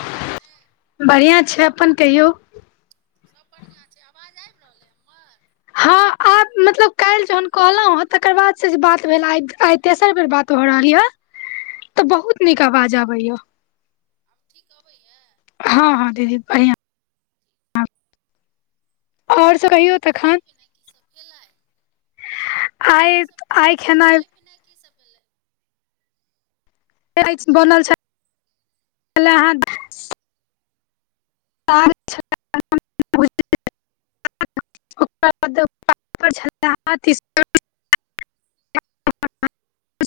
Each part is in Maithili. की हाल छै? बढ़ियां छै अप्पन कहियौ? सब बढ़ियां छै आवाज आबि रहल अइ हमर? हँ आ मतलब काइल्ह जहन कहलहु हँ तकर बाद से जे बात भेल आइ तेसर बेर बात भऽ रहल यऽ। तऽ बहुत नीक आवाज आबैयऽ। आब ठीक अबैये? हँ हँ दीदी बढ़ियां। आओर सब ठीक कहियौ तऽ खेनाइ तखन - पिनाइ की सब भेलय? और आइ सब ठीक आइ छै खेनाइ- पिनाइ की सब भेलै? बनल छै छलेहे [unintelligible] साग [inaudible]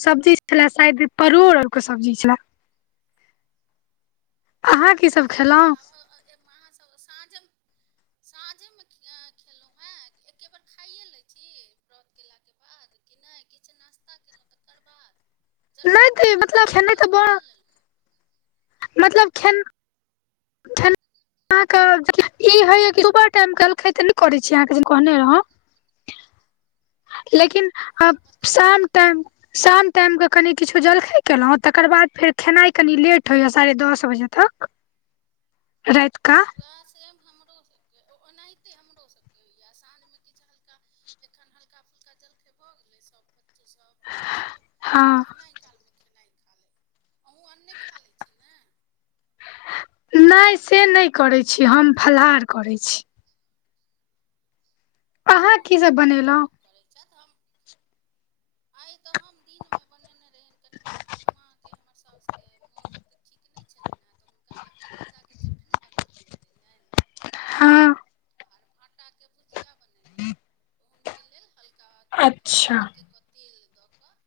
सब्जी छले शायद परोड़ आर के सब्जी छले। अहाँ की सब अच्छा तऽ खेलहुं अहाँसभ साँझ, साँझेमे खेलहुँ हेँ। एके बार खाय ए लै छी व्रत केलाके बाद कि नहि किछु नास्ता केलहुँ तकर बाद। जलखै नहि कऽ तऽ लै छै मतलब कि खेनाइ नहि तऽ खाइए बड़ लेलहुँ। मतलब खेन खेनाइ अहाँके जलखै होइये सुबह टाइम जलखै तऽ नहि करे छी अहाँके कहने रहौं। लेकिन आब हम बतेने शाम रही टाइम शाम टाइमके कनि किछु जलखै केलहुँ तकर बाद फेर खेनाइ कनि लेट होइये साढ़े दस बजे तक। [inaudible] रतिका। त सेम हमरो है। ओनाहिते हमरो सबके होइये साँझ मे किछु हल्का एखन हल्का फुलका जलखै खेबऽ गेलै सभ बच्चो सभ हमहु सभ, आ हँ खेनाइ कालमे खेनाइ खा लेब। अहुं अन्ने खा लैत छी ने? नहि से नहि करैत छी, हम फलाहार करैत छी। अहाँ की सब बहुत कर, बनेलहुं। लोक करै छथि हम आइ तऽ हम दिनमे बनेने रहयैन कनि माँ माँके हमर साउसके मोन ओते ठीक नहि छलनि हें तऽ हुनका पपीता के चटनी बना देने रहियैन हँ आ आटाके भुजिया बनेने रही, हुनके लेल हल्का अच्छा कनिके क तेल दऽ कऽ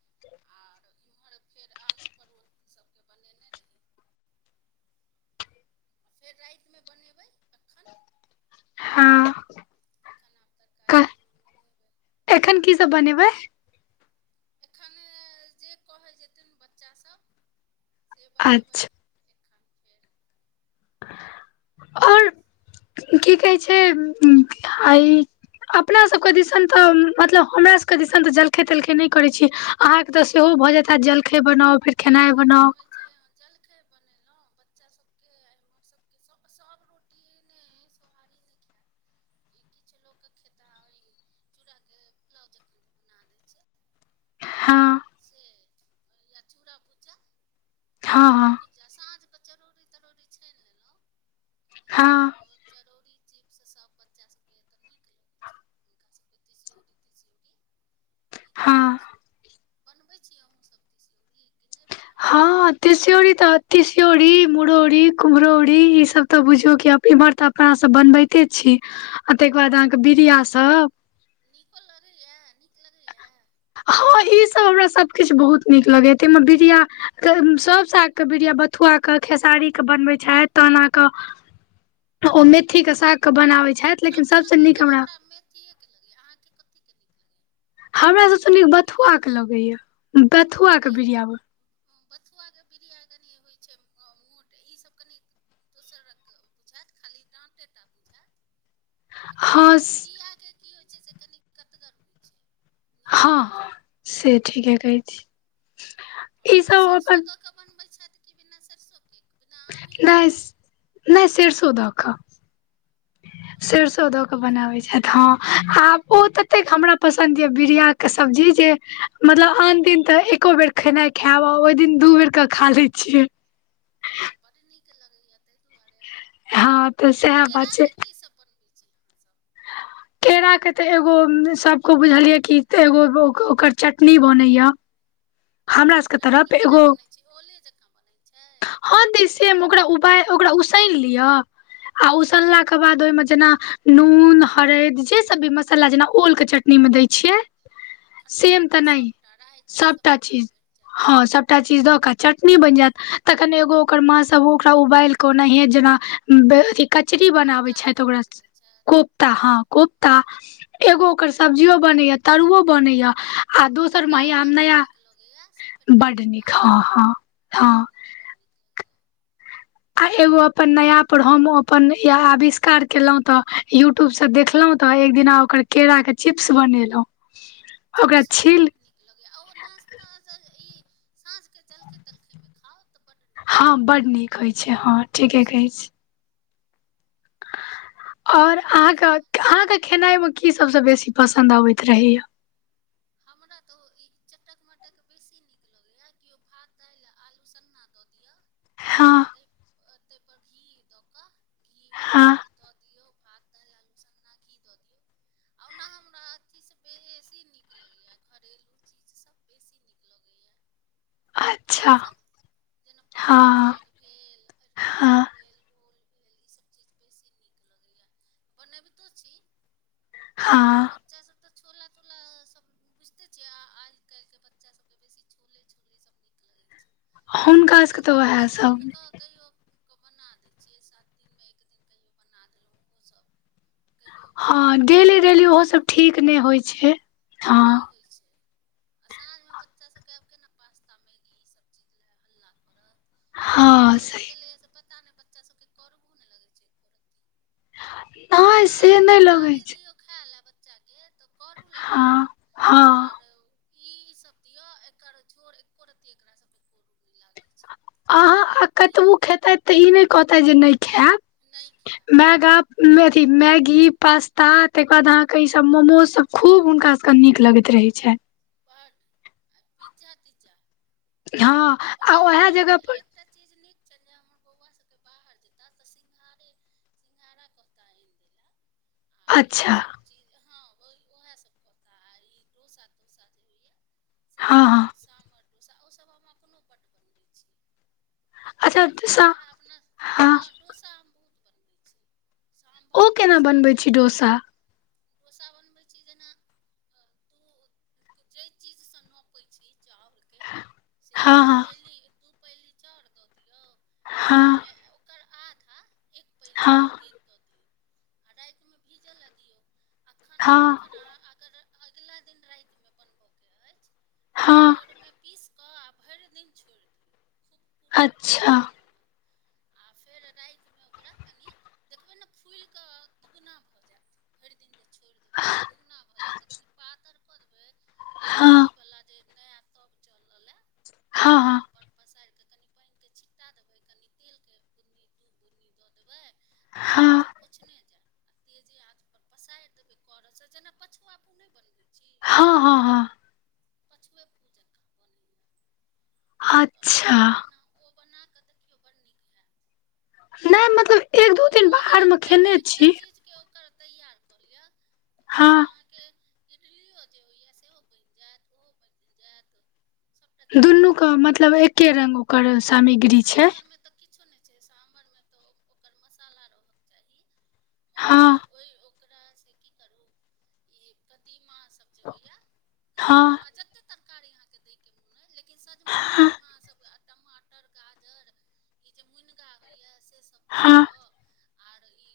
और इम्हर फेर आलू परोर सबके बनेने रही। फेर रातिमे बनेबै तखन। हँ। खाना तरकारी क तीमन। बनेबै एखन की सब बनेबै। एखन जे कहै जेथिन बच्चा सभ से बनेबै। अच्छा एखन। फेर और की कहै छै, आइ अपना सभके दिसन तऽ, मतलब हमरा सभके दिसन तऽ जलखै तलखै नहि करै छै। अहाँके तऽ सेहो भऽ जैत हैत, जलखइ बनाउ फेर खेनाइ बनाउ। जे जलखै बनेलहुँ बच्चा सबके एमहर सबके सभ रोटी टी नै सोहारी नै खैत। इ किछु लोग के खेता, चूड़ा के पुलाव जेकां बना दै छियै। हँ। से, या चूड़ा भूजल। हँ हँ। या साँझके चरौड़ी तरौड़ी छानि लेलहुँ। हँ। और चरौरी चिप्स सभ बच्चाभके तऽ नीक लगै छै। हुनका सबके तिसियौरी तिसियौरी। नीक हँ लगैत छै। बनबैत छी अहुंसभ तिसियौरी कि नहि बनाबैत छी। तसियोरी त तिसियौरी, मुरौरी, कुम्हरौरी ई सब तऽ बुझियौ क अप इमहर त अपना सब बनबैते छी आ तकर बाद अहाँके बिरिया सब। नीको लगैया नीक लगैया। हँ ई सब हमरा सब किछ बहुत निक लगेया ते में बिड़िया सब साग के बिड़िया बता। बथुआ के खेसारी के बनबे छथ तहन आक। [inaudible] ओ मेथीके सागके बनाबैत छथ लेकिन सभसँ नीक हमरा। के लगैया अहाँ के कथि के नीक। लगैए हमराससँ नीक प्रिय बथुआके लगैएा। हँ कनि। बथुआके बिड़िया कनि होइ छै मोट ईसभ कनी। दोसर रके बुझायत खाली डाँटेटा बुझायत। आ कनि हँ बिरियाकी होइत छै से कनि कतगर होइत छै। नीक होइ छै हँ से ठिके कहै छी। ओ ई तऽ सब अपन सरिसो दऽ कऽ बनबैत छथि कि बिना सरिसोक के। नहि नहि सेरसौधक। तहन तऽ सरसो दऽ नीक के होइ छै बनाबै छथ। हँ आ ओ ततेक हमरा पसन्द यऽ बिड़ियाके सब्जी जे। मतलब आन दिन तऽ एको बेर खेनाइ खायब आ ओहि दिन दू बेर के खा लैत छियै। हम तऽ बड्ड नीक लगैएा ताहि दुआरे हँ तऽ आ सएह बात छै केराके कीसभ बनबैत छी। अहाँसभ केरा के ते एगो सबको बुझलिये की एगो ओकर चटनी बन या [inaudible] हमरा सबके चटनी तरफ केना एगो। बनै छै ओले जकाँ बनैत छै। हँ तैसे हम ओकरा उब ओकरा उसान लिअ। आ उसलला के बाद ओहिमें जेना नून हरद जे सब भी मसाला जेना ओल के चटनी। दए छिए खट्टा सेम तट्टा तेनाहे सभटा राइ ताइ सबटा सभटा चीज मिरचाइ हं सबटा चीज। टा चीज दा क चटनी बनि जायत। तखन एगो ओकर माँ सब ओकरा उबाल के ओनाहिे जेना अथि। कचरी बनाबै कोफ्ता छथि जकाँ ओकरा बनबै छथि कोफ्ता हाँ। कोफ्ता एगो ओकर सब्जियो बनैया तरुओ बनैया। आ हँ दोसर महम डालना बड्ड नया नीक लगैए सपेटा बड नीक हँ हँ हँ। बड़ नीक लगेया। आ एगो। अपन नया परर हम अपन आविष्कार केलहुँ तऽ यूट्यूबसँ देखलहुँ तऽ एक दिना ओकर। केरा के चिप्स बनेलहुं। चिप्स त‌ बड नीक। लगैय ओ नाास्ता ई साँझके जलखै तलखैमे खाउ तऽ बड्ड नीक। हँ लागत बड नीक होइ छै हँ ओ ठीके कहै छी। चिप्ससभ आओर अहाँके सएहसभ बनल अहाँके खेनाइमे की सभसँ बेसी पसन्द अबैत रहैया। हमरा तऽ ओ ई चटक मटक बेसी नीक लगेया कयौ भात दालि आ आलू सन्ना दऽ दिय। आ हँ तय तयपर घी दोक घी हँ धोक। दऽ दिऔ भात दालि आलू सन्ना घी दऽ दीयौ। आर ओना हमरा अथीसँ बेसी नीक। नीक लगैए घरेलू चीज सब बेसी नीक लगैए। अच्छा इएहसब जेना पटुआ हँ साग भेल अरकोच हँ भेल ओल। भेल ईसभ चीज बेसी नीक लगैया बनैबितो छी। आ हँ बच्चा सब तऽ छोला-तोला सब बुझिते छियै आ आई काल्हिके बच्चा सबके बेसी छोले छोले सब नीक लगै छै। हुनका तऽ सबके त ओहे एक सब दिनके कहियो क बना दै छियै सात दिनमे एक दिन कहियो बना देलौ ओहो सब कहियो अ‌ हँ भऽ गेल डेली डेली ओहो माछो-ताछ सब भऽ ठीक गेल नहि होइ छै। नहि हँ होए छै। आ साँझमे बच्चा सबके आब केना पास्ता मैगी इसब चीज लै हल्ला करत हँ मैगी आबि सही गेलैए से पता नहि बच्चा सबके करुओ नहि लगै छै एको रत्ती नहि से नहि लगै छै। खैले बच्चाके तऽ करू लागत हँ हँ आर ईसब दियो एकर झोर एको रत्ती एकर सबके करू लागल छै झोड़ पियत तैय ई नहि कहता जे नहि खैब नहि खायत मैगा मैं अथी मैगी पास्ता तकर बाद अहाँ के ई सब मोमोज सब खूब हुनका के नीक लगैत रहै छैन। बड आ पिज्जा-तिज्जा हँ आ ओहे जगह पर एकटा चीज नीक छैन। जै हमर बौआ सभके बाहर जेताह तऽ सिंघारे सिंंघारा कहता आइन दैयले आर अच्छा ईसब चीज हँ ओहेसब कहता आ ई डोसा-तोसा जे होइए से हँ सब हँ चीज सामर डोसा ओसब हम अपनो बड्ड बनबै छी बड़ा अच्छा जे डोसा होइए अपना हँ डोसा हम बहुत बनबै छी। सामभर ओ केना डोसा बनबै छी चटनी डोसा डोसा बनबै छी जेना अऽ तु जई चीज सऽ नोपे छी चाउर के हँ दू हँ पैली दू पैली चाउर दऽ दियऔ आ हँ ओहिमे ओकर आधा एक पैली हँ उड़ीद दऽ दियौ आ रातिमे भीजऽ लै दियौ। अखन हँ। कखन अहाँ अगर अगिला दिन रातिमे बनबके अछि। तऽ हँ। भोरमे पीस कऽ आ भरि दिन छोड़ि दियौ खुब कुरकुर अच्छा नीक बोनत। आ फेर रातिमे ओकरा कनि देखबै ने। फूल कऽ दुगुना भऽ जैत। भरि दिन जे छोड़ि देबै। तऽ दुगुना भऽ जैत तऽ। कनि पातर कऽ देबै। आर हँ ईबला जे नया तब चललै। ओहि हँ हँ तबपर पसारि कऽ कनि पानिके। छिट्टा देबै कनि तेलके बुंदी दू- पूनी दऽ देबै आ कपड़ा हँ सब पोछने जेब आ तेजे आंच पर पसारि देबे करछ से जेना पछुवा पु ने बनवे छी। हँ हँ हँ पछुए पु जेना तऽ ओ अच्छा बना ओ बनाकऽ देखियौ बड्ड नीक। हैत नै मतलब। एक दू ओ दिन बाहरमे एकटा खेने एकटा छी चीजके ओकर तैयार कऽ लिय ओहिसँ हँ अहाँके इडलिओ जे होइए सेहो बनि जैत ओहो बच जैत दुनू के मतलब एके रंग ओकर आ सामग्री छै। साम्भरमे तऽ किछो नहि छै साम्भरमे तऽ ओकर मसाला रहके चाही। हँ आर ओहि ओकरासे की करू ई कदीमा जे होइये, हँ कदीमा जते तरकारी अहांके दै के मोन अछि, लेकिन लेकिन सजमनि हँ कदीमा सब टमाटर गाजर ई जे मुनगा होइए से सब दऽ कऽ हँ आर ई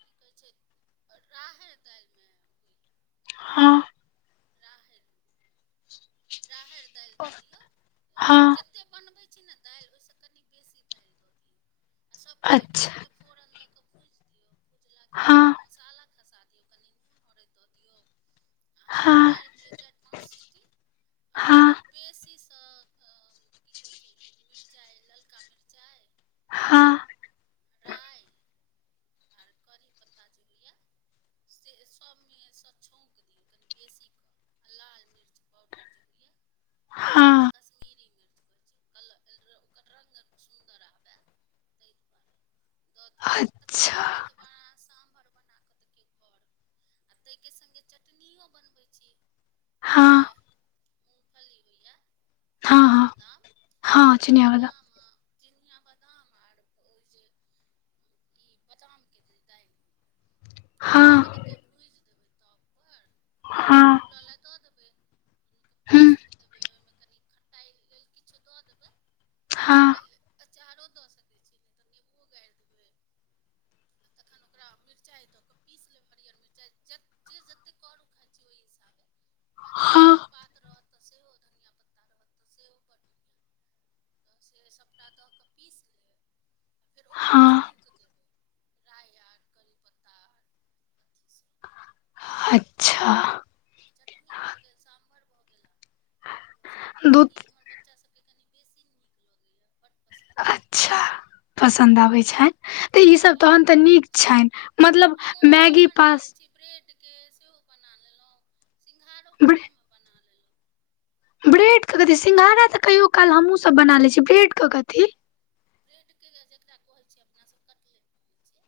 की कहै छै राहरि दालिमे होइया हँ। राहरि मे। राहरि दालि द दियौ, हँ जते बनबै छी ने दालि ओहिसं कनि बेसी दालि द दियौ सब एके अच्छा फोरन दय के भुजि दियौ, भुजला के बाद हँ ओ मसाला खसा दियौ कनि, हरैद दऽ दियौ आ हँ। फेर दियौ चारि पांच सीटी आ हँ खूब बेसीसँ की कहै छै ई मिर्चाइ, ललका मिर्चाई हँ। राई आर करी पत्ता जे होइये से सभ मेसँ छौँक दियौ, कनि बेसी कऽ आ लाल मिर्च पाउडर जे होइये हँ कश्मीरी मिर्च होइ छै, ओकर रङ्ग सुन्दर आबय तै दुआरे। दियौ अच्छा। तऽ अहां सांभर बनाकऽ देखियौ घर आ तै के संगे चटनियो बनबै छियै। ई जेे हँ मूँगफली होइए हँ चिनिया हँ बदाम, हँ चिनिया वाला बदाम चिनिया बदाम आर ओ जे ई बादामके जे दालि होइये तकरा हँ कनि भुजि देबै हँ। फुलै ले दऽ देबै ओहिमे पीस हुँ देबै ओहिमे कनि खटाइ लेल किछो दऽ देबै, हँ खटाइ लेल अचारो दऽ सकैत छी नहि तऽ नेबोओ गारि देबै तखन ओकरा मिरचाइ दऽ कऽ पीस लेब हरियर मिरचाइ जे जतेक करू खाइत छी ओहि हिसाबे आ धनी के हँ पात रहत तऽ सेहो धनिया पत्ता रहत तऽ सेहो पर तऽ से सभटा दऽ कऽ पीस लेब आ फेर ओकरो हँ छौँकऽ देबै राइ आर करिपत्ता आर अथि सभसे अच्छा। तऽ चटनी भऽ गेल, साम्भर भऽ गेल, डोसा भऽ गेल ई दूध हमर बच्चा सभके के कनि बेसी नीक लगैए। बड पसिन छै। अच्छा, पसन्द आबैत छै। तऽ हँ ईसभ बड्ड तखन तऽ लगै नीक छै छनि, मतलब हम ओहो मैगी बना लै पास छी ब्रेडके सेहो बना लेलहुँ, सिंघारो घरेमे बना लेलहुँ। ब्रेडके कथी, सिंघाड़ा तऽ कहिओ काल हमहूँ सब बना लै छी, ब्रेडके कथी। ब्रेड के जेकरा कहै छै अपना सब कटलेट कहै छै।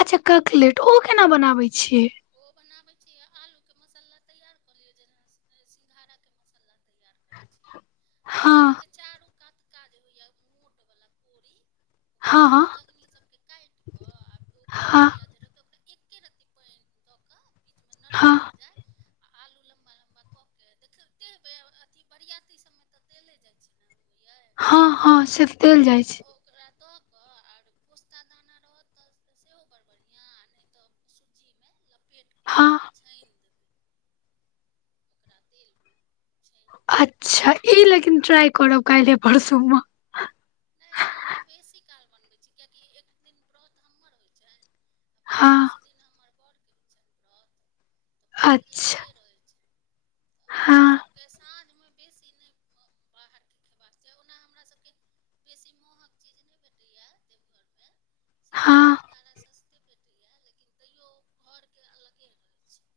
अच्छा ककलेट ओ केना बनाबै छियै। ओ बनाबैय छीयै आलूके मसल्ला तैयार कऽ लियऽ जेना सिंघाड़ा के मसल्ला तैयार करै छी आ हँ ब्रेडके चारू कातका जे होयया मोटवला कोरी। हँ कोरी हँ कगनी सबके काएट कऽ आ ओ बीच हँ बला जे रहतै ओकरा एके रती पेएन मे दऽ कऽ बीच मे नरम भऽ हँ जाय आलू लम्बा-लम्बा कऽ के देखते हेबै अ अथी बरियाती सब मे तऽ देले जाय छै नै। यै हां-हां से तऽ देल जाय तऽ छै। ओकरा दऽ कऽ आर पोस्ता दाना रहत तऽ सेहो बड़ बढ़ियाँ आ नै तऽ सुज्जी मे लपेट कऽ हँ आ छैन देबै, ओकरा तेलमे छैन अच्छा ई लेकिन ट्राय करब काएलहे परसू मे। नै हम बेसी काल बनबै छी कियाएकि एक दिन व्रत हमर होय छैन। प्रदोष हँ दिन हमर बॉड़ के होय छैन ब्रत। त व्रत अच्छा लागले रहै छैन ए हँ सबके सा साँझमे बेसी नै बाहर के खेबाक चाही ओना हमरा सबके बेसी महग चीज ने भेटैयाऽ देवघर मे, हँ सिंघारा-तिंघारा सस्ते भे टे यऽ लेकिन तैयो घर के अलगे रहै छै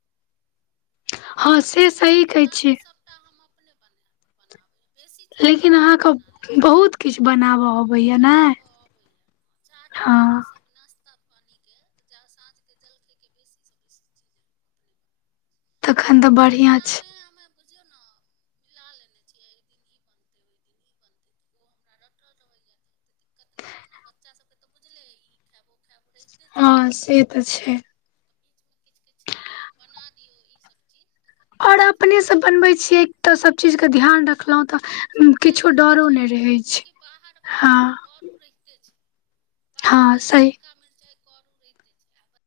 हां से सही कहै छियै। ता हम अपने बनाएब। बनाबै बेसी चीज हम लेकिन अपने बना लै अहाँके छी बहुत किछु बनाबऽ अबैया ने बनाबऽ अबैया। हँ चाट-ताट सब नास्ता पानी के जाउ साँझ के जैलखे के बेसी से बेसी चीज अपने बन तखन तऽ बढ़ियाँ छै। बुझयौ ना मिला लेने छियै एक दिन ई बन ओय दिन ई बनतै त ओ हमरा रटल रहैया त ओते दिक्कत नै ओना बच्चा सबके तऽ बुझले या ई खाएब ओ खाएब भै हां से तऽ छै। किछ-किछ बना दियौ ई सब चीज। तऽ कनि और बच्चा सब अपने से बेसी बनबै छियै तऽ सब चीज के ध्यान रखलौ तऽ सबटा किछो चीज के डरो नहि ध्यान रखलौ रहै छै कियाएकि बाहर वला हँ देखियौ करू रहिते छै। बाहर हँ वला सही ललका मिरचाय करू रहिते छै आ